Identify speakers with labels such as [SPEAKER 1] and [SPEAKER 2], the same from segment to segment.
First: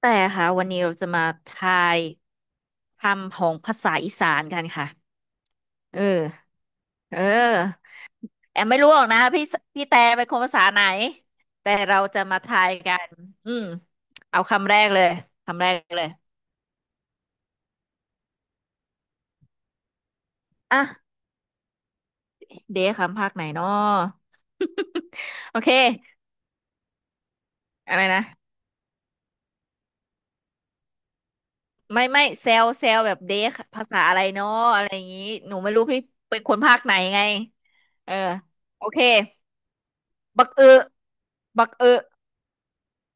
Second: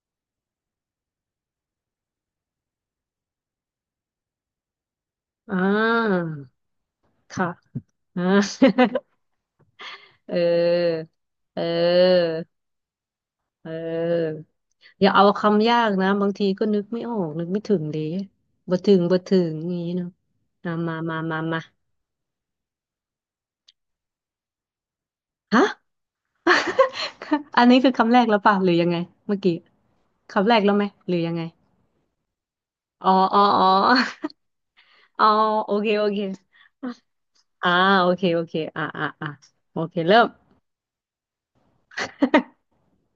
[SPEAKER 1] แต่ค่ะวันนี้เราจะมาทายคำของภาษาอีสานกันค่ะ
[SPEAKER 2] อ่า
[SPEAKER 1] เออเอ
[SPEAKER 2] ค่ะ
[SPEAKER 1] อ
[SPEAKER 2] อ่า
[SPEAKER 1] แอมไม่รู้หรอกนะพี่พี่แต่เป็ น
[SPEAKER 2] เ
[SPEAKER 1] คนภาษาไหน
[SPEAKER 2] ออ เ
[SPEAKER 1] แต่เราจะ
[SPEAKER 2] ออ
[SPEAKER 1] มาทายกันอืม
[SPEAKER 2] เ
[SPEAKER 1] เอา
[SPEAKER 2] ออ
[SPEAKER 1] คำแรกเล
[SPEAKER 2] อ
[SPEAKER 1] ย
[SPEAKER 2] ย่าเอา
[SPEAKER 1] คำแร
[SPEAKER 2] คำ
[SPEAKER 1] ก
[SPEAKER 2] ยาก
[SPEAKER 1] เล
[SPEAKER 2] นะ
[SPEAKER 1] ย
[SPEAKER 2] บางทีก็นึกไม่ออกนึกไม่ถึงดิบ่ถึงบ่ถึงอย่างนี้เนาะอ่า
[SPEAKER 1] อ่ะ
[SPEAKER 2] มามามามา
[SPEAKER 1] เดยวคำภาคไหนเนาะ โอ
[SPEAKER 2] ฮะ
[SPEAKER 1] เค
[SPEAKER 2] อันนี้คือ
[SPEAKER 1] อะไร
[SPEAKER 2] คำแร
[SPEAKER 1] นะ
[SPEAKER 2] กแล้วป่ะหรือยังไงเมื่อกี้คำแรกแล้วไหมหรือยังไง
[SPEAKER 1] ไม่ไม่เซลเซล
[SPEAKER 2] อ๋อ
[SPEAKER 1] แบบเด
[SPEAKER 2] อ๋อ
[SPEAKER 1] ย
[SPEAKER 2] อ๋อ
[SPEAKER 1] ภาษาอะไรเนาะอะไรอย่างนี้
[SPEAKER 2] อ๋อ
[SPEAKER 1] หนู
[SPEAKER 2] โอ
[SPEAKER 1] ไม่รู้
[SPEAKER 2] เค
[SPEAKER 1] พี่
[SPEAKER 2] โอเค
[SPEAKER 1] เป็นคนภาคไหนไง
[SPEAKER 2] อ่าโอ
[SPEAKER 1] เออ
[SPEAKER 2] เคโอเคอ่า
[SPEAKER 1] โอเค
[SPEAKER 2] อ่าอ่าโอเคเริ่ม
[SPEAKER 1] บักเออบักเออ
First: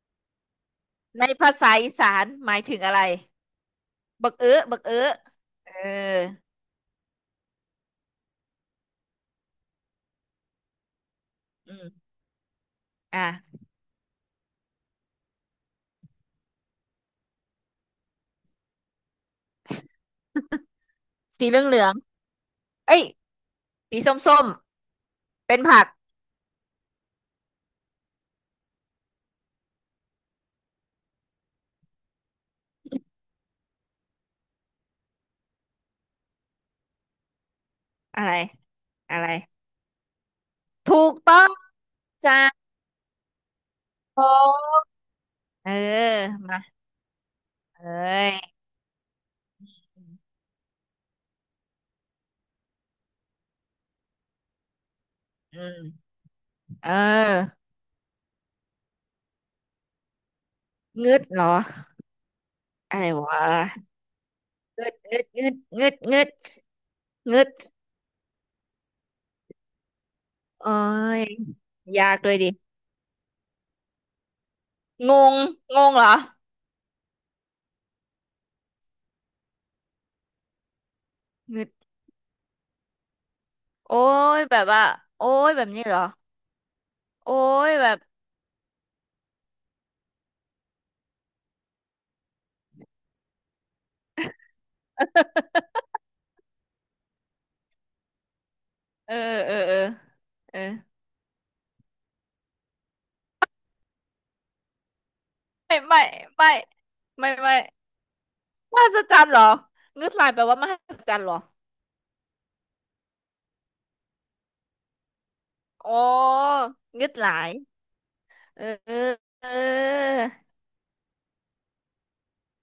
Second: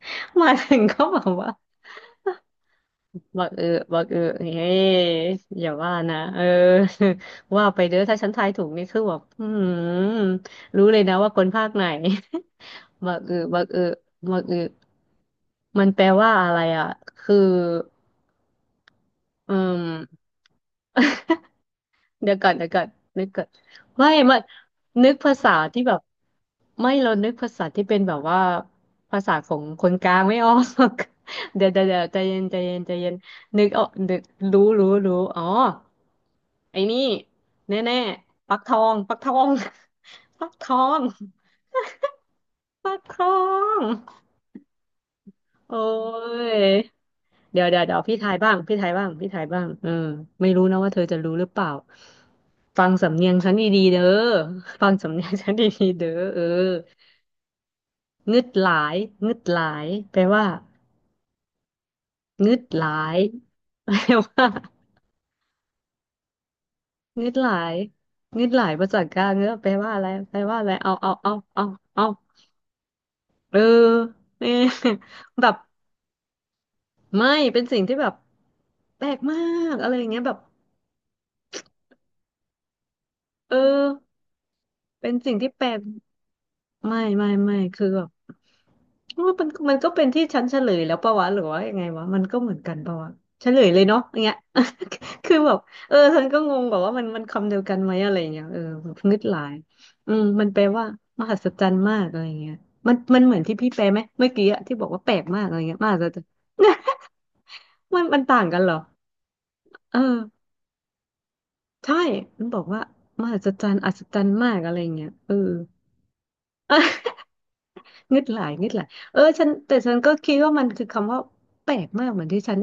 [SPEAKER 2] มาถึงก็บอ
[SPEAKER 1] ใน
[SPEAKER 2] กว่า
[SPEAKER 1] ภาษาอีสานหมายถึงอะไร
[SPEAKER 2] บักเออบักเออ
[SPEAKER 1] บักเอ้อ
[SPEAKER 2] เฮ้
[SPEAKER 1] บักเอ้อ
[SPEAKER 2] ยอ
[SPEAKER 1] เอ
[SPEAKER 2] ย่า
[SPEAKER 1] อ
[SPEAKER 2] ว่านะเออ ว่าไปเด้อถ้าฉันทายถูกนี่คือแบบอืมรู้เลยนะว่าคนภาค
[SPEAKER 1] อื
[SPEAKER 2] ไหน
[SPEAKER 1] ม
[SPEAKER 2] บักเออ
[SPEAKER 1] อ่ะ
[SPEAKER 2] บักเออบักเออมันแปลว่าอะไรอ่ะคืออืม
[SPEAKER 1] สีเหลืองเหลือง
[SPEAKER 2] เดี๋ยวก่อน
[SPEAKER 1] เอ้ย
[SPEAKER 2] นึกก่อน
[SPEAKER 1] สี
[SPEAKER 2] ไม่
[SPEAKER 1] ส้ม
[SPEAKER 2] มั
[SPEAKER 1] ส้
[SPEAKER 2] น
[SPEAKER 1] ม
[SPEAKER 2] นึกภาษา
[SPEAKER 1] เป็น
[SPEAKER 2] ที่
[SPEAKER 1] ผัก
[SPEAKER 2] แบบไม่เรานึกภาษาที่เป็นแบบว่าภาษาของคนกลางไม่ออก เดี๋ยวใจเย็นนึกออกนึกรู้อ๋อไอ้นี่แน่
[SPEAKER 1] อะไร
[SPEAKER 2] ๆปักทองปั
[SPEAKER 1] อะ
[SPEAKER 2] กท
[SPEAKER 1] ไร
[SPEAKER 2] อง ปักทอง
[SPEAKER 1] ถูกต้องจ้า
[SPEAKER 2] ปักทอง
[SPEAKER 1] ผมเออ
[SPEAKER 2] โอ้
[SPEAKER 1] มา
[SPEAKER 2] ย เดี๋ยวเดี๋ยว
[SPEAKER 1] เอ้
[SPEAKER 2] เดี๋ยวพี่ทายบ้า
[SPEAKER 1] ย
[SPEAKER 2] งพี่ทายบ้างพี่ทายบ้างเออไม่รู้นะว่าเธอจะรู้หรือเปล่าฟังสำเนียงฉันดีๆเด้อฟังสำเนียงฉัน
[SPEAKER 1] อื
[SPEAKER 2] ดีๆเด้
[SPEAKER 1] ม
[SPEAKER 2] อเออ
[SPEAKER 1] เออ
[SPEAKER 2] งึดหลายงึดหลายแปลว่า
[SPEAKER 1] งึดเหรอ
[SPEAKER 2] งึดหลา
[SPEAKER 1] อะไร
[SPEAKER 2] ย
[SPEAKER 1] วะ
[SPEAKER 2] แปลว่า
[SPEAKER 1] งึด
[SPEAKER 2] งึด
[SPEAKER 1] งึ
[SPEAKER 2] ห
[SPEAKER 1] ด
[SPEAKER 2] ลายงึดหลายภาษากลางเนอะแปลว่าอะไรแปลว่าอะ
[SPEAKER 1] เอ้
[SPEAKER 2] ไรเอาเอา
[SPEAKER 1] ย
[SPEAKER 2] เอาเอาเอา
[SPEAKER 1] ยากเลยดิ
[SPEAKER 2] เออเนี่ย
[SPEAKER 1] งง
[SPEAKER 2] แบบ
[SPEAKER 1] งงเหรอ
[SPEAKER 2] ไม่เป็นสิ่งที่แบบแปลกมากอะไรอย่างเงี้ยแบบ
[SPEAKER 1] งึด
[SPEAKER 2] เออ
[SPEAKER 1] โอ้ยแบบว่า
[SPEAKER 2] เป็น
[SPEAKER 1] โอ้
[SPEAKER 2] สิ่ง
[SPEAKER 1] ย
[SPEAKER 2] ที่
[SPEAKER 1] แบ
[SPEAKER 2] แปล
[SPEAKER 1] บ
[SPEAKER 2] ก
[SPEAKER 1] นี้เหรอ
[SPEAKER 2] ไม่ไม่
[SPEAKER 1] โอ้
[SPEAKER 2] ไม่
[SPEAKER 1] ย
[SPEAKER 2] คือ
[SPEAKER 1] แบบ
[SPEAKER 2] แบบ ว่ามันก็เป็นที่ฉันเฉลยแล้วปะวะหรือว่ายังไงวะมันก็เหมือนกันปะวะเฉลยเลยเนาะอย่างเงี้ย คือแบบเออฉันก็งงแบบว่ามันคำเดียวกันไหมอะไรอย่างเงี้ยเออแบบ
[SPEAKER 1] เออ
[SPEAKER 2] งึดหลา
[SPEAKER 1] เอ
[SPEAKER 2] ย
[SPEAKER 1] อเออ
[SPEAKER 2] อืมมัน
[SPEAKER 1] เอ
[SPEAKER 2] แป
[SPEAKER 1] อ
[SPEAKER 2] ลว่ามหัศจรรย์มากอะไรอย่างเงี้ยมันเหมือนที่พี่แปลไหมเมื่อกี้อะที่บอกว่าแปลกมากอะไรเงี้
[SPEAKER 1] ไม่
[SPEAKER 2] ยมหั
[SPEAKER 1] ไม่
[SPEAKER 2] ศจรรย์
[SPEAKER 1] ไม่ไม่
[SPEAKER 2] มันต่างกันเหร
[SPEAKER 1] ม
[SPEAKER 2] อ
[SPEAKER 1] หัศจรรย์เหรอ
[SPEAKER 2] เอ
[SPEAKER 1] งึด
[SPEAKER 2] อ
[SPEAKER 1] หลายแปลว่ามหัศจรรย์เหรอ
[SPEAKER 2] ใช่มันบอกว่ามหัศจรรย์อัศจรรย์มากอะไรอย่างเงี้ยเออ
[SPEAKER 1] อ๋องึ ดหลาย
[SPEAKER 2] งึดหลาย
[SPEAKER 1] เอ
[SPEAKER 2] งึด
[SPEAKER 1] อ
[SPEAKER 2] หลายเออฉั
[SPEAKER 1] เอ
[SPEAKER 2] นแต่ฉันก็
[SPEAKER 1] อ
[SPEAKER 2] คิดว่ามันคือคำว่าแปลกมากเหมือนที่ฉัน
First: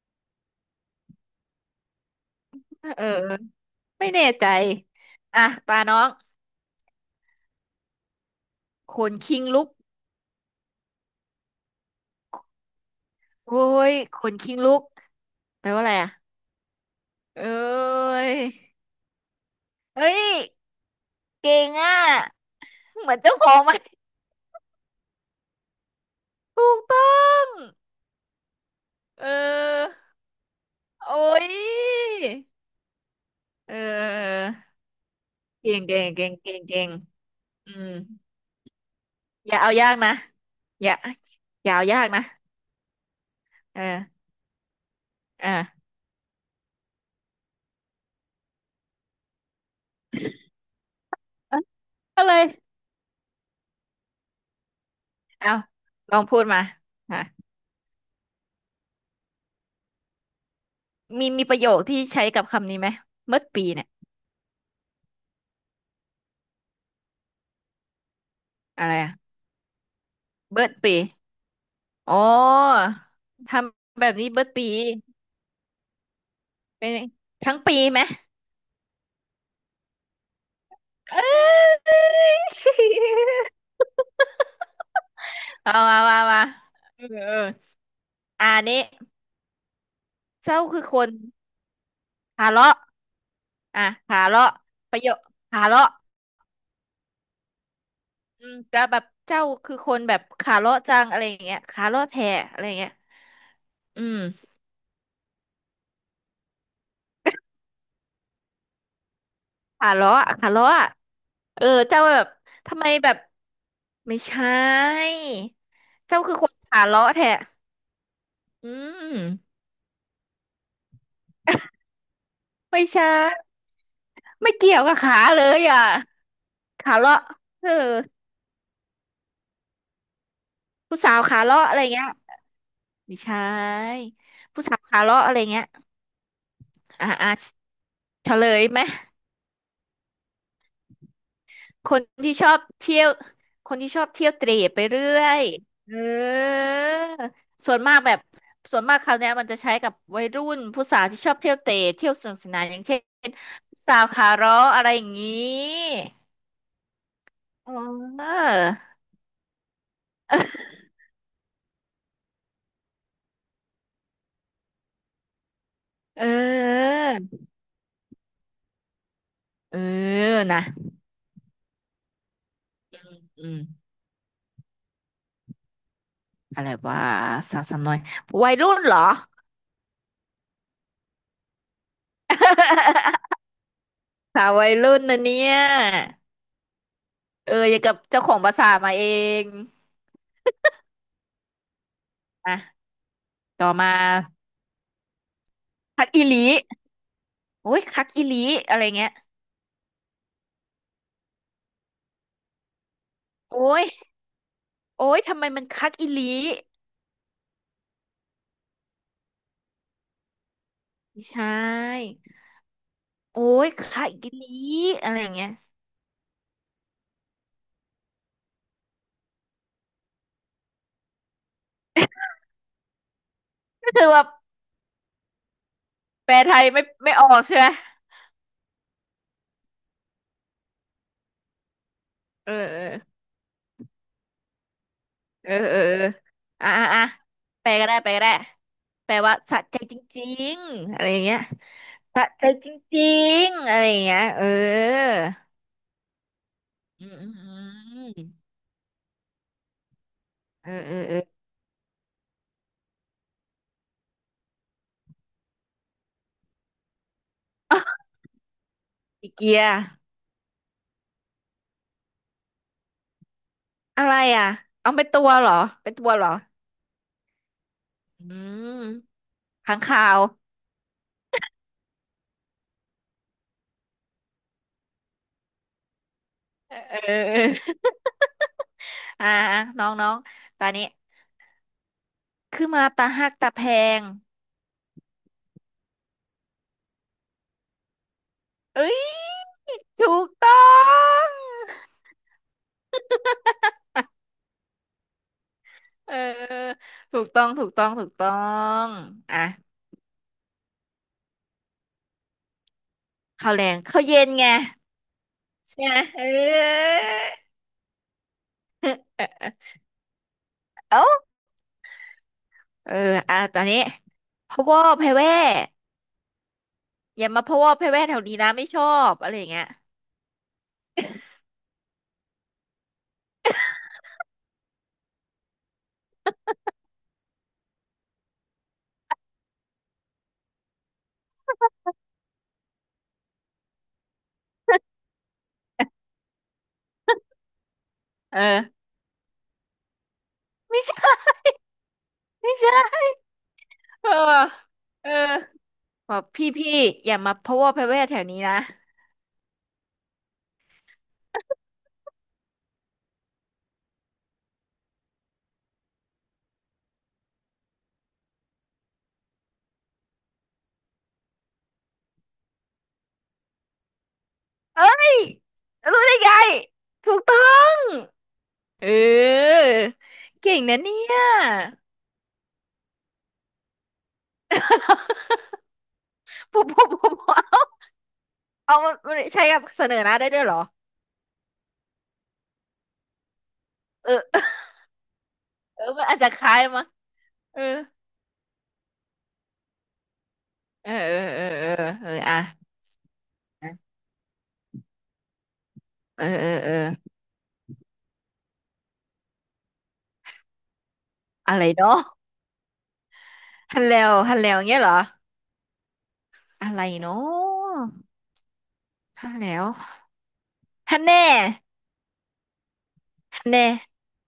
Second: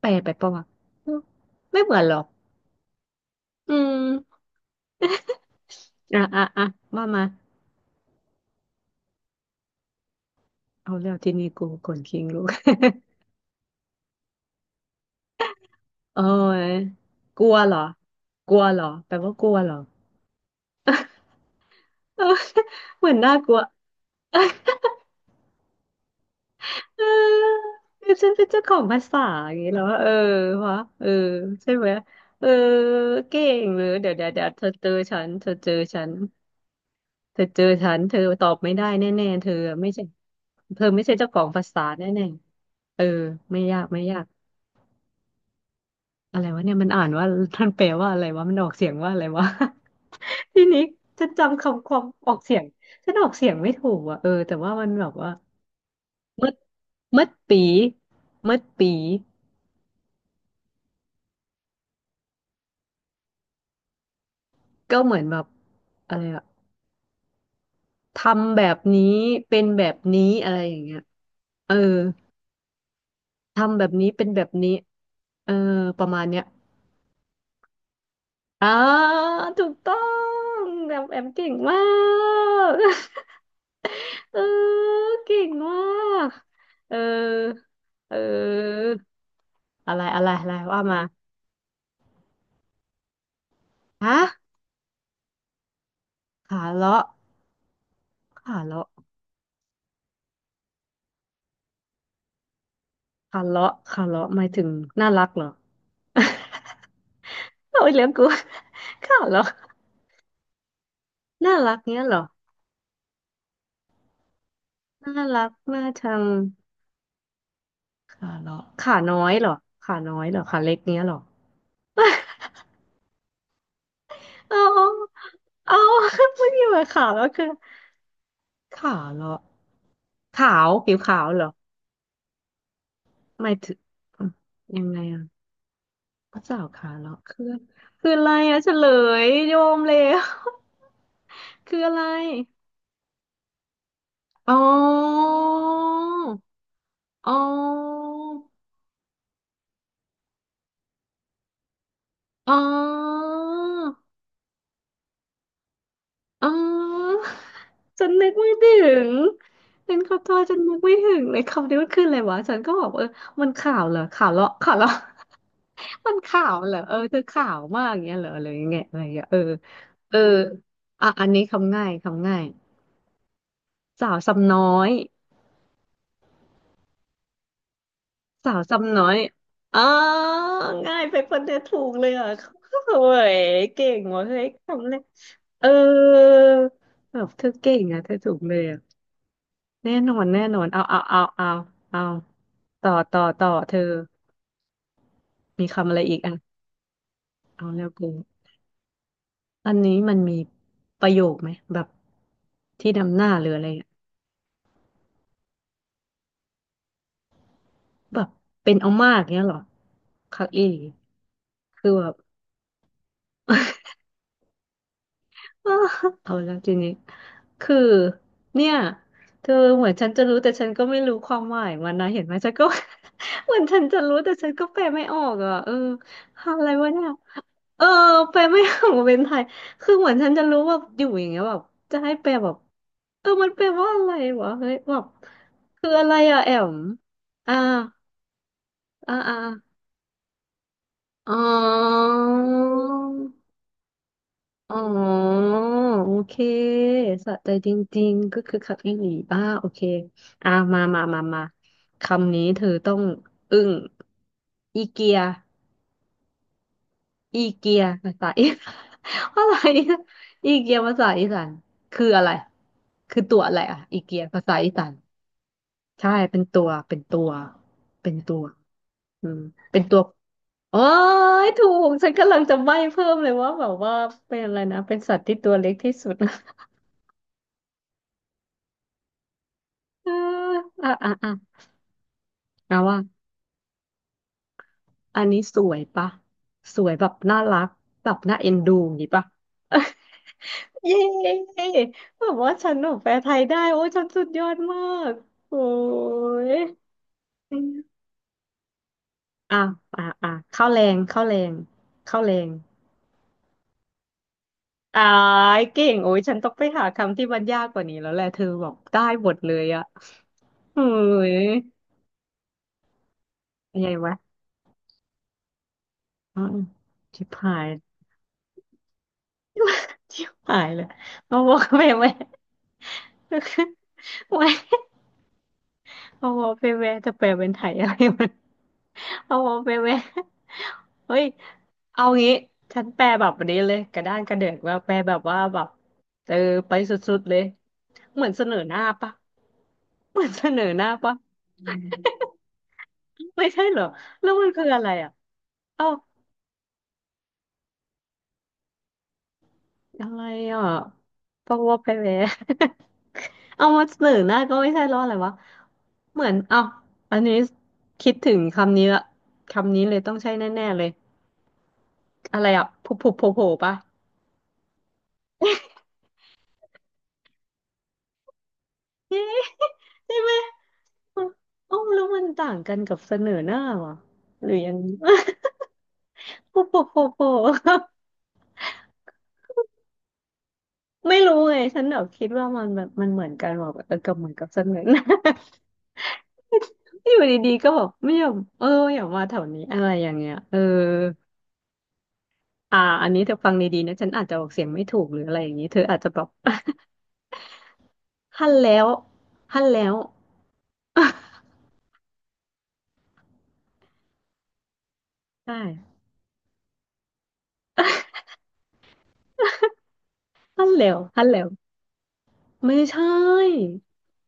[SPEAKER 2] แปลไปปะวะเออไม่เหมือนหรอก
[SPEAKER 1] เออเออ
[SPEAKER 2] อื
[SPEAKER 1] ไม่แน่
[SPEAKER 2] ม
[SPEAKER 1] ใจอ่ะตาน้อง
[SPEAKER 2] อ่ะมามา
[SPEAKER 1] ขนคิงลุก
[SPEAKER 2] เอาแล้วทีนี้กูคนคิงลูก
[SPEAKER 1] โอ้ยขนคิงลุกแปลว่าอะไรอ่ะ
[SPEAKER 2] โอ้ยก
[SPEAKER 1] เอ้
[SPEAKER 2] ลัวเหรอ
[SPEAKER 1] ย
[SPEAKER 2] กลัวเหรอแปลว่ากลัวเหรอ
[SPEAKER 1] เฮ้ยเก่งอ่ะ
[SPEAKER 2] เออ เห
[SPEAKER 1] เห
[SPEAKER 2] มือ
[SPEAKER 1] มื
[SPEAKER 2] น
[SPEAKER 1] อน
[SPEAKER 2] น่า
[SPEAKER 1] เจ้า
[SPEAKER 2] ก
[SPEAKER 1] ข
[SPEAKER 2] ลั
[SPEAKER 1] อ
[SPEAKER 2] ว
[SPEAKER 1] งมันถูก
[SPEAKER 2] เออ
[SPEAKER 1] ต้อง
[SPEAKER 2] คือฉันเป็นเจ้าของภาษา
[SPEAKER 1] เ
[SPEAKER 2] อย่างนี้แล้ว
[SPEAKER 1] ออ
[SPEAKER 2] อะเออวะเออ
[SPEAKER 1] โอ้ย
[SPEAKER 2] ใช่ไหมเออเก่ง
[SPEAKER 1] เอ
[SPEAKER 2] เลยเดี๋ยวเธอ
[SPEAKER 1] อ
[SPEAKER 2] เจอฉันเธอเจอ
[SPEAKER 1] เก่งเก่
[SPEAKER 2] ฉั
[SPEAKER 1] ง
[SPEAKER 2] น
[SPEAKER 1] เก่งเก่งเก่ง
[SPEAKER 2] เธอเจอ
[SPEAKER 1] อืม
[SPEAKER 2] ฉันเธอตอบไม่ได้แน่ๆ
[SPEAKER 1] อย่าเอา
[SPEAKER 2] ไม่
[SPEAKER 1] ยาก
[SPEAKER 2] ใช่
[SPEAKER 1] นะ
[SPEAKER 2] เธ
[SPEAKER 1] อ
[SPEAKER 2] อ
[SPEAKER 1] ย่า
[SPEAKER 2] ไม่ใช่เจ้าของภา
[SPEAKER 1] อย่า
[SPEAKER 2] ษา
[SPEAKER 1] เอายากนะ
[SPEAKER 2] แน่ๆเออไม่
[SPEAKER 1] เอ
[SPEAKER 2] ยา
[SPEAKER 1] อ
[SPEAKER 2] กไม่ยาก
[SPEAKER 1] เออ
[SPEAKER 2] อะไรวะเนี่ยมันอ่านว่าท่านแปลว่าอะไรวะมันออกเสียงว่าอะไรวะ ทีนี้ฉัน
[SPEAKER 1] เอ้
[SPEAKER 2] จำ
[SPEAKER 1] ย
[SPEAKER 2] คำความ
[SPEAKER 1] อะ
[SPEAKER 2] อ
[SPEAKER 1] ไร
[SPEAKER 2] อกเสียงฉันออกเสียงไม่ถูกอ่ะเออแต่ว่ามันแบบว่า
[SPEAKER 1] เอาลองพูด
[SPEAKER 2] มัด
[SPEAKER 1] มาอ่ะ
[SPEAKER 2] มัดปีมัดปี
[SPEAKER 1] มีมีประโยคที่ใช้กับคำนี้ไหม เบิดปีเนี่ย
[SPEAKER 2] ก็เหมือนแบบอะไรอะทำแบบ
[SPEAKER 1] อะไร
[SPEAKER 2] นี้
[SPEAKER 1] อะ
[SPEAKER 2] เป็นแบบนี้อะไร
[SPEAKER 1] เบิ
[SPEAKER 2] อ
[SPEAKER 1] ด
[SPEAKER 2] ย่างเงี้
[SPEAKER 1] ปี
[SPEAKER 2] ยเออ
[SPEAKER 1] อ๋อท
[SPEAKER 2] ทำแบบ
[SPEAKER 1] ำแบ
[SPEAKER 2] นี้
[SPEAKER 1] บ
[SPEAKER 2] เป็
[SPEAKER 1] นี้
[SPEAKER 2] นแบ
[SPEAKER 1] เบิด
[SPEAKER 2] บ
[SPEAKER 1] ปี
[SPEAKER 2] นี้เออประมาณเนี้ย
[SPEAKER 1] เป็นทั้งปีไหม
[SPEAKER 2] อ๋อถูกต้องแบบแอ
[SPEAKER 1] เอ้
[SPEAKER 2] มเก่งมาก
[SPEAKER 1] ย
[SPEAKER 2] เออเก่ง
[SPEAKER 1] เอา
[SPEAKER 2] มา
[SPEAKER 1] มามา
[SPEAKER 2] ก
[SPEAKER 1] มา
[SPEAKER 2] เออ
[SPEAKER 1] เออเออ
[SPEAKER 2] เ
[SPEAKER 1] อ่านี้
[SPEAKER 2] อออะไรอะไรอะไร
[SPEAKER 1] เจ้าคื
[SPEAKER 2] ว่า
[SPEAKER 1] อค
[SPEAKER 2] มา
[SPEAKER 1] นทะเลาะ อ่ะ
[SPEAKER 2] ฮะ
[SPEAKER 1] ขาเลาะประโยคขาเลาะ
[SPEAKER 2] ขาเลาะ
[SPEAKER 1] อืม
[SPEAKER 2] ขา
[SPEAKER 1] แล้ว
[SPEAKER 2] เลาะ
[SPEAKER 1] แบบเจ้าคือคนแบบขาเลาะจังอะไรอย่างเงี้ยขาเลาะแท้อะไรอย่างเงี้ย
[SPEAKER 2] ขาเลาะ
[SPEAKER 1] อื
[SPEAKER 2] ขา
[SPEAKER 1] ม
[SPEAKER 2] เลาะหมายถึงน่ารักเหรอ โอ้ยเลี้ยงกู ขาเลาะ
[SPEAKER 1] ขาเลาะขาเลาะ
[SPEAKER 2] น่า
[SPEAKER 1] เออ
[SPEAKER 2] รักเนี้
[SPEAKER 1] เจ้า
[SPEAKER 2] ยเหร
[SPEAKER 1] แบ
[SPEAKER 2] อ
[SPEAKER 1] บทำไมแบบไม่ใช่
[SPEAKER 2] น่ารักน่าชั
[SPEAKER 1] เจ้า
[SPEAKER 2] ง
[SPEAKER 1] คือคนขาเลาะแท้
[SPEAKER 2] ขาเลาะ
[SPEAKER 1] อื
[SPEAKER 2] ขาน้อยเหรอ
[SPEAKER 1] ม
[SPEAKER 2] ขาน้อยเหรอขาเล็กเนี้ยเหรอ
[SPEAKER 1] ไม่ใช่ไม่
[SPEAKER 2] เอ
[SPEAKER 1] เกี่ยวกับขา
[SPEAKER 2] า
[SPEAKER 1] เลย
[SPEAKER 2] เอา
[SPEAKER 1] อ่ะ
[SPEAKER 2] ไม่มีหมาย
[SPEAKER 1] ขา
[SPEAKER 2] ขาว
[SPEAKER 1] เลาะ
[SPEAKER 2] แล้วคือ
[SPEAKER 1] เออ
[SPEAKER 2] ขาวเหรอขาวผิ
[SPEAKER 1] ผู้
[SPEAKER 2] ว
[SPEAKER 1] สา
[SPEAKER 2] ขา
[SPEAKER 1] ว
[SPEAKER 2] ว
[SPEAKER 1] ขา
[SPEAKER 2] เหรอ
[SPEAKER 1] เลาะอะไรเงี้ยไม่ใช
[SPEAKER 2] หมายถึง
[SPEAKER 1] ่ผู้สา
[SPEAKER 2] อ
[SPEAKER 1] ว
[SPEAKER 2] ยังไง
[SPEAKER 1] ขาเลาะ
[SPEAKER 2] อ่ะ
[SPEAKER 1] อะไรเงี้ย
[SPEAKER 2] ก็้าขาวเห
[SPEAKER 1] อ่า
[SPEAKER 2] รอ
[SPEAKER 1] อ่า
[SPEAKER 2] คือคืออะ
[SPEAKER 1] เฉ
[SPEAKER 2] ไร
[SPEAKER 1] ล
[SPEAKER 2] อ่ะ
[SPEAKER 1] ย
[SPEAKER 2] เฉ
[SPEAKER 1] ไหม
[SPEAKER 2] ลยโยมเลย คือ
[SPEAKER 1] ค
[SPEAKER 2] อะไร
[SPEAKER 1] นที่ชอบเที่ยวคนที่ชอบเที่ยวเต
[SPEAKER 2] อ๋
[SPEAKER 1] ร่ไปเรื่
[SPEAKER 2] อ
[SPEAKER 1] อยเออ
[SPEAKER 2] อ๋อ
[SPEAKER 1] ส่วนมากแบบส่วนมากคราวเนี้ยมันจะใช้กับวัยรุ่นผู้สาวที่ชอบเที่ยวเตร่เที่ยวสนุกส
[SPEAKER 2] อ๋
[SPEAKER 1] นานอย่างเช่
[SPEAKER 2] อ
[SPEAKER 1] นผู้สาวขาเร้ออะไรอย่างนี้
[SPEAKER 2] อ๋อ
[SPEAKER 1] เอ
[SPEAKER 2] ฉันนึก
[SPEAKER 1] อ
[SPEAKER 2] ไม่ถึงเป็นขอโทษฉันนึกไม่ถึงเลยคำนี้มันคืออะไรวะฉันก็บอกเออมันข่าวเหรอข่าวเลาะข่าวเลาะ มันข่าวเหรอเอ
[SPEAKER 1] เออ
[SPEAKER 2] อเธอข่าวมากอย่างเงี้ยเหรออะไรอย่างเงี้ยอะไรอย่างเงี้ยเออ
[SPEAKER 1] เออ
[SPEAKER 2] เออ
[SPEAKER 1] นะ
[SPEAKER 2] อันนี้คำง่ายคำง่าย
[SPEAKER 1] อืม
[SPEAKER 2] สาวซ้ำน้อย
[SPEAKER 1] อะไรว่าสาวสำน้อยวั
[SPEAKER 2] สา
[SPEAKER 1] ย
[SPEAKER 2] ว
[SPEAKER 1] รุ่นเหร
[SPEAKER 2] ซ้ำน้อ
[SPEAKER 1] อ
[SPEAKER 2] ย อ๋อง่ายไปคนเดียวถูกเลยอ่ะเฮ้ ยเก่งว่ะเฮ้
[SPEAKER 1] สา
[SPEAKER 2] ย
[SPEAKER 1] ววัย
[SPEAKER 2] คำ
[SPEAKER 1] รุ่
[SPEAKER 2] เลย
[SPEAKER 1] นนะเนี่ย
[SPEAKER 2] เออแบบเธ
[SPEAKER 1] เอ
[SPEAKER 2] อ
[SPEAKER 1] อ
[SPEAKER 2] เก่
[SPEAKER 1] อย่าง
[SPEAKER 2] ง
[SPEAKER 1] กับ
[SPEAKER 2] อ่ะเธอ
[SPEAKER 1] เจ้าข
[SPEAKER 2] ถู
[SPEAKER 1] อ
[SPEAKER 2] ก
[SPEAKER 1] ง
[SPEAKER 2] เล
[SPEAKER 1] ภา
[SPEAKER 2] ย
[SPEAKER 1] ษา
[SPEAKER 2] อ่ะ
[SPEAKER 1] มาเอง
[SPEAKER 2] แน่นอนเอา
[SPEAKER 1] อ่ะ
[SPEAKER 2] ต่อ
[SPEAKER 1] ต่อ
[SPEAKER 2] เธอ
[SPEAKER 1] มา
[SPEAKER 2] มีคำอะไร
[SPEAKER 1] พัก
[SPEAKER 2] อีก
[SPEAKER 1] อี
[SPEAKER 2] อ่ะ
[SPEAKER 1] หลี
[SPEAKER 2] เอา
[SPEAKER 1] โอ้ย
[SPEAKER 2] แล้ว
[SPEAKER 1] คัก
[SPEAKER 2] กู
[SPEAKER 1] อีหลีอะไรเงี้ย
[SPEAKER 2] อันนี้มันมีประโยคไหมแบบที่นำหน้าหรืออะ
[SPEAKER 1] โอ้
[SPEAKER 2] ไร
[SPEAKER 1] ย
[SPEAKER 2] อะ
[SPEAKER 1] โอ้ยทำไมมันคักอีหลี
[SPEAKER 2] แบบเป็นเอามากเนี้ยเหรอคักอี
[SPEAKER 1] ไม่ใช
[SPEAKER 2] คือแบบ
[SPEAKER 1] ่โอ้ยคักอีหลีอะไรเงี้ย
[SPEAKER 2] เอาแล้วทีนี้คือเนี่ยเธอเหมือนฉันจะรู้แต่ฉันก็ไม่รู้ความหมายมันนะเห็นไหมฉันก็ เหมือนฉัน
[SPEAKER 1] ก็
[SPEAKER 2] จะ
[SPEAKER 1] คือ
[SPEAKER 2] รู้
[SPEAKER 1] ว่า
[SPEAKER 2] แต่ฉันก็แปลไม่ออกอ่ะเออ
[SPEAKER 1] แปล
[SPEAKER 2] อะ
[SPEAKER 1] ไทย
[SPEAKER 2] ไร
[SPEAKER 1] ไม่
[SPEAKER 2] วะเนี่ย
[SPEAKER 1] ไม่ออกใช่ไหม
[SPEAKER 2] เออแปลไม่ออกเป็นไทยคือเหมือนฉันจะรู้ว่าอยู่อย่างเงี้ยแบบจะให้แปลแบ
[SPEAKER 1] เออ
[SPEAKER 2] บ
[SPEAKER 1] เออ
[SPEAKER 2] มันแปลว่าอะไรวะเฮ้ยแบบ
[SPEAKER 1] เออเออ
[SPEAKER 2] คืออะ
[SPEAKER 1] เออ
[SPEAKER 2] ไรอะแอ
[SPEAKER 1] อ่ะ
[SPEAKER 2] ม
[SPEAKER 1] อ่ะอ่ะ
[SPEAKER 2] อ่า
[SPEAKER 1] แปลก็ได้แปลก็ได้แป
[SPEAKER 2] อ่า
[SPEAKER 1] ล
[SPEAKER 2] อ่า
[SPEAKER 1] ว่าสะใจจริงๆอะไรอย่าง
[SPEAKER 2] อ๋อ
[SPEAKER 1] เงี้ยสะใจจริงๆอะไรอย่างเงี้ยเออ
[SPEAKER 2] อ๋อโอเค
[SPEAKER 1] อืมอื
[SPEAKER 2] สะใจจ
[SPEAKER 1] ม
[SPEAKER 2] ริงๆก็คือคักอีหลีบ้าโอเคอ่า
[SPEAKER 1] อืม
[SPEAKER 2] มา
[SPEAKER 1] เออ
[SPEAKER 2] มา
[SPEAKER 1] เออเออ
[SPEAKER 2] มามาคำนี้เธอต้องอึ้งอีเกีย อีเกีย ภาษาอีสาน
[SPEAKER 1] อี
[SPEAKER 2] อะ
[SPEAKER 1] เกี
[SPEAKER 2] ไร
[SPEAKER 1] ย
[SPEAKER 2] เนะอีเกียภาษาอีสานคืออะไรคือตัวอะไรอ่ะอี
[SPEAKER 1] อะไร
[SPEAKER 2] เกียภา
[SPEAKER 1] อ่ะ
[SPEAKER 2] ษาอีสา
[SPEAKER 1] เอา
[SPEAKER 2] น
[SPEAKER 1] ไปตัวเหรอไปตั
[SPEAKER 2] ใช่
[SPEAKER 1] วเหรอ
[SPEAKER 2] เป็นตัวเป็น
[SPEAKER 1] อื
[SPEAKER 2] ตัว
[SPEAKER 1] ม
[SPEAKER 2] อืม
[SPEAKER 1] ค้า
[SPEAKER 2] เป็
[SPEAKER 1] ง
[SPEAKER 2] นตั
[SPEAKER 1] คา
[SPEAKER 2] ว
[SPEAKER 1] ว
[SPEAKER 2] โอ้ยถูกฉันกำลังจะใบ้เพิ่มเลยว่าแบบว่าเป็นอะไรนะเป็นสัตว์ที่ตัวเล็กที่สุด
[SPEAKER 1] เออเออเอออ่าน้องน้
[SPEAKER 2] เอ
[SPEAKER 1] อ
[SPEAKER 2] อ
[SPEAKER 1] งตอนนี้
[SPEAKER 2] อ่ะอ่ะอ่ะ
[SPEAKER 1] คือ
[SPEAKER 2] นะ
[SPEAKER 1] มา
[SPEAKER 2] ว่า
[SPEAKER 1] ตาหักตาแพง
[SPEAKER 2] อันนี้สวยปะสวยแบบน่ารักแบบน่าเอ็นดูอ
[SPEAKER 1] เอ้
[SPEAKER 2] ย่าง
[SPEAKER 1] ย
[SPEAKER 2] นี้ปะ
[SPEAKER 1] ถูกต้อ
[SPEAKER 2] เ
[SPEAKER 1] ง
[SPEAKER 2] ย้แบบว่าฉันหนูแปลไทยได้โอ้ฉันสุดยอดมากโอ้
[SPEAKER 1] เออ
[SPEAKER 2] ย
[SPEAKER 1] ถูกต้องอ่ะ
[SPEAKER 2] อ่ะอ่ะอ่ะเข้าวแรงเข้าวแรงเข้าวแรง
[SPEAKER 1] ข้าวแรงข้าวเย็นไง
[SPEAKER 2] อ่าย
[SPEAKER 1] ใช่
[SPEAKER 2] เก่
[SPEAKER 1] ไห
[SPEAKER 2] ง
[SPEAKER 1] ม
[SPEAKER 2] โอ้ย
[SPEAKER 1] เอ
[SPEAKER 2] ฉันต้องไปหา
[SPEAKER 1] อ
[SPEAKER 2] คำที่มันยากกว่านี้แล้วแหละเธอบอกได้หมดเลยอะ เฮ้
[SPEAKER 1] เอ้า
[SPEAKER 2] ย
[SPEAKER 1] เอออ่ะตอนนี้
[SPEAKER 2] ยังไงวะ
[SPEAKER 1] พะวอแพะแว่
[SPEAKER 2] อืม
[SPEAKER 1] อ
[SPEAKER 2] ชิบ
[SPEAKER 1] ย่ามา
[SPEAKER 2] หา
[SPEAKER 1] พะว
[SPEAKER 2] ย
[SPEAKER 1] อแพะแว่แถวนี้นะไม่ชอบอะไรอย่างเงี้ย
[SPEAKER 2] ชิบหายเลยเอาวอกไปไหมไม่ เอาวอกไปไหมจะแปลเป็นไทยอะไรมัน เอาไปเว้ย เฮ้ยเอางี้ฉันแปลแบบนี้เลยกระด้านกระเดือกว่าแปลแบบว่าแบบเออไปสุดๆเลยเหมือน
[SPEAKER 1] เอ
[SPEAKER 2] เสนอหน้า
[SPEAKER 1] อ
[SPEAKER 2] ปะเหมือนเสนอห
[SPEAKER 1] ไม่
[SPEAKER 2] น้า
[SPEAKER 1] ใช่
[SPEAKER 2] ปะ
[SPEAKER 1] ไม่ใช่
[SPEAKER 2] ไม่ใช่เหรอ
[SPEAKER 1] เออ
[SPEAKER 2] แล้วมันคืออะไร
[SPEAKER 1] เอ
[SPEAKER 2] อ่ะ
[SPEAKER 1] อ
[SPEAKER 2] เอ้า
[SPEAKER 1] บอกพี่พี่อย่ามาพะวกพะแวแถวนี้นะ
[SPEAKER 2] อะไรอ่ะปะวะไปแวย เอามาเสนอหน้าก็ไม่ใช่แล้ออะไรวะเหมือนเอ้าอันนี้คิดถึงคำนี้ละคำนี้เลยต้องใช่แน่ๆเลยอะไรอ่ะผุผุโผล่ๆปะ
[SPEAKER 1] เอ้ยรู้ได้ไงถูกต้องเ
[SPEAKER 2] ะ
[SPEAKER 1] อ อ
[SPEAKER 2] ใช่ไหม
[SPEAKER 1] เก่งนะเนี่ย
[SPEAKER 2] เอ้าแล้วมันต่างกันกับเสนอหน้าเหรอหรือยัง โป
[SPEAKER 1] พวก
[SPEAKER 2] โป
[SPEAKER 1] พวกพ
[SPEAKER 2] โป
[SPEAKER 1] วก
[SPEAKER 2] โป
[SPEAKER 1] พวกเอามันมันใช้กับเสนอหน้าได้ด้วยเหรอ
[SPEAKER 2] ไม่รู้ไงฉันแบบคิดว่ามันแบบมันเหมือนกันแบอกเออกับเหมือน
[SPEAKER 1] เออ
[SPEAKER 2] กับเสนอหน้า
[SPEAKER 1] เออมันอาจจะคล้ายมั้ง
[SPEAKER 2] อยู่ดี
[SPEAKER 1] เออ
[SPEAKER 2] ๆก็แบบไม่ยอมเอออย่ามาแถวนี้อะไรอย่างเงี้ยเออ
[SPEAKER 1] เออเออเออเออเอออะ
[SPEAKER 2] อันนี้เธอฟังดีๆนะฉันอาจจะออกเสียงไม่ถูกหรืออะไรอย่างนี้เธออาจจะแบ
[SPEAKER 1] เออ
[SPEAKER 2] บ
[SPEAKER 1] เออเออ
[SPEAKER 2] ฮั่นแล้วฮั่นแล้ว
[SPEAKER 1] อะไรเนาะฮัลโหลวฮัลโหลวเงี้ยเหรอ
[SPEAKER 2] ใช่
[SPEAKER 1] อะไรเนาะฮัลโหลว
[SPEAKER 2] ฮั่นแล้
[SPEAKER 1] ฮั
[SPEAKER 2] ว
[SPEAKER 1] นแน่
[SPEAKER 2] ฮั่นแล้ว ไม่ใช่
[SPEAKER 1] ฮันแน่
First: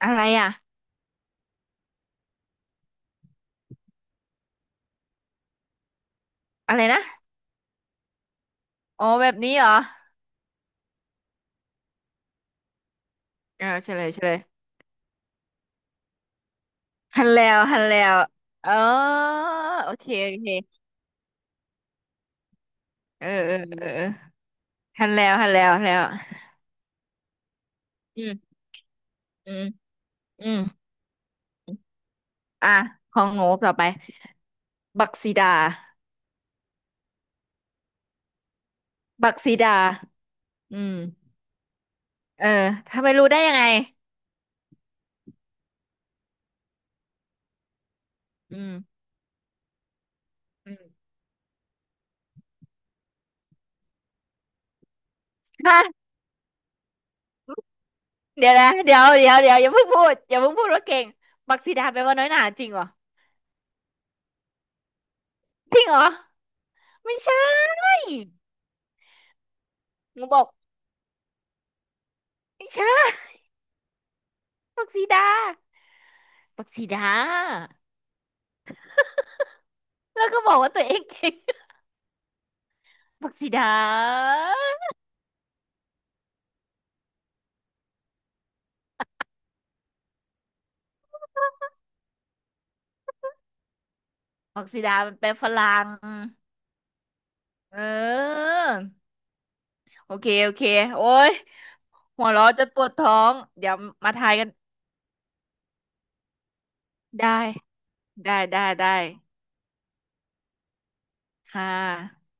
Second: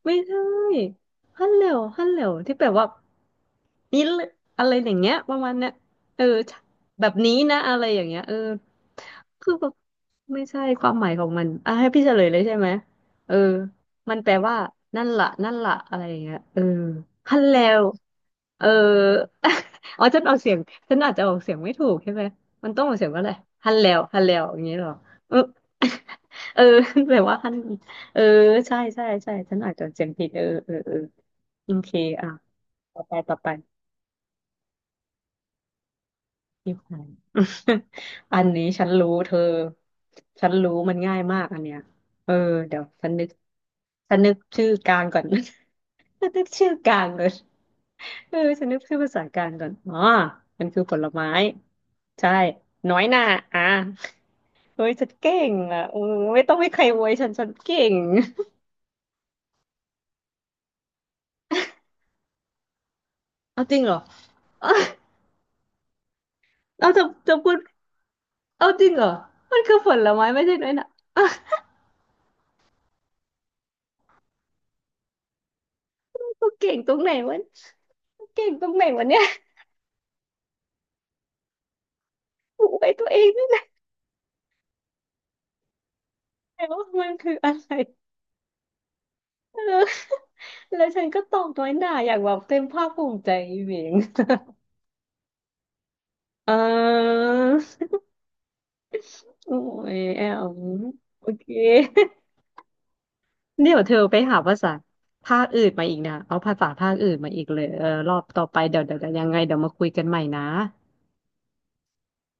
[SPEAKER 1] อะ
[SPEAKER 2] ไม่
[SPEAKER 1] ไร
[SPEAKER 2] ใช่
[SPEAKER 1] อะ
[SPEAKER 2] ฮัลโหลฮัลโหลที่แปลว่านี่เลยอะไรอย่างเงี้ยประมาณเนี้ยเออ
[SPEAKER 1] อะไรนะ
[SPEAKER 2] แบบนี้นะอะไรอย่างเงี้ยเออ
[SPEAKER 1] อ๋อแบบ
[SPEAKER 2] คื
[SPEAKER 1] นี้
[SPEAKER 2] อ
[SPEAKER 1] เหร
[SPEAKER 2] แบ
[SPEAKER 1] อ
[SPEAKER 2] บไม่ใช่ความหมายของมันอ่ะให้พี่เฉลยเลยใช่ไหมเออ
[SPEAKER 1] เออเฉลย
[SPEAKER 2] มัน
[SPEAKER 1] เฉ
[SPEAKER 2] แป
[SPEAKER 1] ล
[SPEAKER 2] ล
[SPEAKER 1] ย
[SPEAKER 2] ว่านั่นล่ะนั่นล่ะอะไรอย่างเงี้ยเออ
[SPEAKER 1] ฮัน
[SPEAKER 2] ฮัล
[SPEAKER 1] แล้
[SPEAKER 2] โหล
[SPEAKER 1] วฮันแล้ว
[SPEAKER 2] เออ
[SPEAKER 1] เออโอ
[SPEAKER 2] อ๋อ
[SPEAKER 1] เค
[SPEAKER 2] ฉันออ
[SPEAKER 1] โอ
[SPEAKER 2] กเสียง
[SPEAKER 1] เค
[SPEAKER 2] ฉันอาจจะออกเสียงไม่ถูกใช่ไหมมันต้องออกเสียงว่า
[SPEAKER 1] เอ
[SPEAKER 2] อะ
[SPEAKER 1] อ
[SPEAKER 2] ไร
[SPEAKER 1] เออ
[SPEAKER 2] ฮัลโหล
[SPEAKER 1] เออเออ
[SPEAKER 2] ฮัลโหลอย่างเงี้ยเหรอ
[SPEAKER 1] ฮันแล้
[SPEAKER 2] เอ
[SPEAKER 1] ว
[SPEAKER 2] อ
[SPEAKER 1] ฮันแล้วฮันแล้ว
[SPEAKER 2] เออแปลว่าฮัลโหล เอ
[SPEAKER 1] อื
[SPEAKER 2] อ
[SPEAKER 1] ม
[SPEAKER 2] ใช่ใช่ใช่
[SPEAKER 1] อื
[SPEAKER 2] ฉัน
[SPEAKER 1] ม
[SPEAKER 2] อาจจะเสียงผิดเออ
[SPEAKER 1] อืม
[SPEAKER 2] เออเออโอเคอ่ะ
[SPEAKER 1] อ่ะ
[SPEAKER 2] ต่อ
[SPEAKER 1] ข
[SPEAKER 2] ไป
[SPEAKER 1] อง
[SPEAKER 2] ต่อ
[SPEAKER 1] โง่
[SPEAKER 2] ไป
[SPEAKER 1] ต่อไปบักซีดา
[SPEAKER 2] ที่ใคร อันนี้ฉันรู้เธ
[SPEAKER 1] บัก
[SPEAKER 2] อ
[SPEAKER 1] ซีดา
[SPEAKER 2] ฉันรู้
[SPEAKER 1] อืม
[SPEAKER 2] มันง่ายมากอันเนี้ยเออ
[SPEAKER 1] เออ
[SPEAKER 2] เดี๋ยว
[SPEAKER 1] ทำ
[SPEAKER 2] ฉั
[SPEAKER 1] ไม
[SPEAKER 2] นนึ
[SPEAKER 1] รู้
[SPEAKER 2] ก
[SPEAKER 1] ได้ยังไง
[SPEAKER 2] ฉันนึกชื่อกลางก่อน ฉันนึกชื่อกลางก่อนเออ
[SPEAKER 1] อื
[SPEAKER 2] ฉันนึกชื่อ
[SPEAKER 1] ม
[SPEAKER 2] ภาษากลางก่อนอ๋อมัน
[SPEAKER 1] อื
[SPEAKER 2] คือ
[SPEAKER 1] ม
[SPEAKER 2] ผลไม้ใช่น้อยหน่าอ่ะเฮ้ยฉันเก่ง อ่ะเออ
[SPEAKER 1] ฮะ
[SPEAKER 2] ไม่ต้องให้ใครอวยฉันฉันเก่ง
[SPEAKER 1] เดี๋ยวนะเดี๋ยวอย่าเพิ่งพูดอย่าเพิ่งพูดว่าเก่งบักซีดาแปลว่าน้อยหนาจริงเหรอ
[SPEAKER 2] เอาจริงเหรอ
[SPEAKER 1] จริงเหรอ
[SPEAKER 2] เราจะ
[SPEAKER 1] ไม่ใช่
[SPEAKER 2] จะพูด เอาจริงเหรอมันคือผล
[SPEAKER 1] ห
[SPEAKER 2] ไม้
[SPEAKER 1] นูบ
[SPEAKER 2] ไม่
[SPEAKER 1] อก
[SPEAKER 2] ใช่น้อยหนะ อ
[SPEAKER 1] ไม่ใช่บักซีดา
[SPEAKER 2] กู
[SPEAKER 1] บัก
[SPEAKER 2] เก่ง
[SPEAKER 1] ซี
[SPEAKER 2] ตรง
[SPEAKER 1] ดา
[SPEAKER 2] ไหนวะกูเก่งตรงไหนวะเนี่ย
[SPEAKER 1] แล้วก็บอกว่าตัวเองเก่ง
[SPEAKER 2] กูไปตัวเอง
[SPEAKER 1] ผัก
[SPEAKER 2] ไม่
[SPEAKER 1] สี
[SPEAKER 2] ได้
[SPEAKER 1] ดา
[SPEAKER 2] แล้ามันคืออะไรเออแล้วฉันก็ตอบน้อยหน่าอย่างแบบเต็มภาคภูมิใจอีเหวง
[SPEAKER 1] ผักสีดามันเป็นฝรั่ง
[SPEAKER 2] เออ
[SPEAKER 1] เออ
[SPEAKER 2] โอ้ย
[SPEAKER 1] โอ
[SPEAKER 2] แอ
[SPEAKER 1] เคโอ
[SPEAKER 2] ม
[SPEAKER 1] เคโอ้
[SPEAKER 2] โอ
[SPEAKER 1] ย
[SPEAKER 2] เค
[SPEAKER 1] หัวเราะจะปวดท้อง เดี๋
[SPEAKER 2] เดี๋
[SPEAKER 1] ยว
[SPEAKER 2] ยวเธอ
[SPEAKER 1] มา
[SPEAKER 2] ไป
[SPEAKER 1] ทาย
[SPEAKER 2] หา
[SPEAKER 1] กัน
[SPEAKER 2] ภาษาภาคอื่นมาอีกนะเอาภาษาภาคอื่นมา
[SPEAKER 1] ได้
[SPEAKER 2] อีกเลยเออรอบ
[SPEAKER 1] ได้
[SPEAKER 2] ต่อไป
[SPEAKER 1] ได้
[SPEAKER 2] เดี๋ยวเดี๋
[SPEAKER 1] ได้
[SPEAKER 2] ยวเดี๋ยวยังไงเดี๋ยวมาคุยกันใหม่นะ
[SPEAKER 1] ค่ะ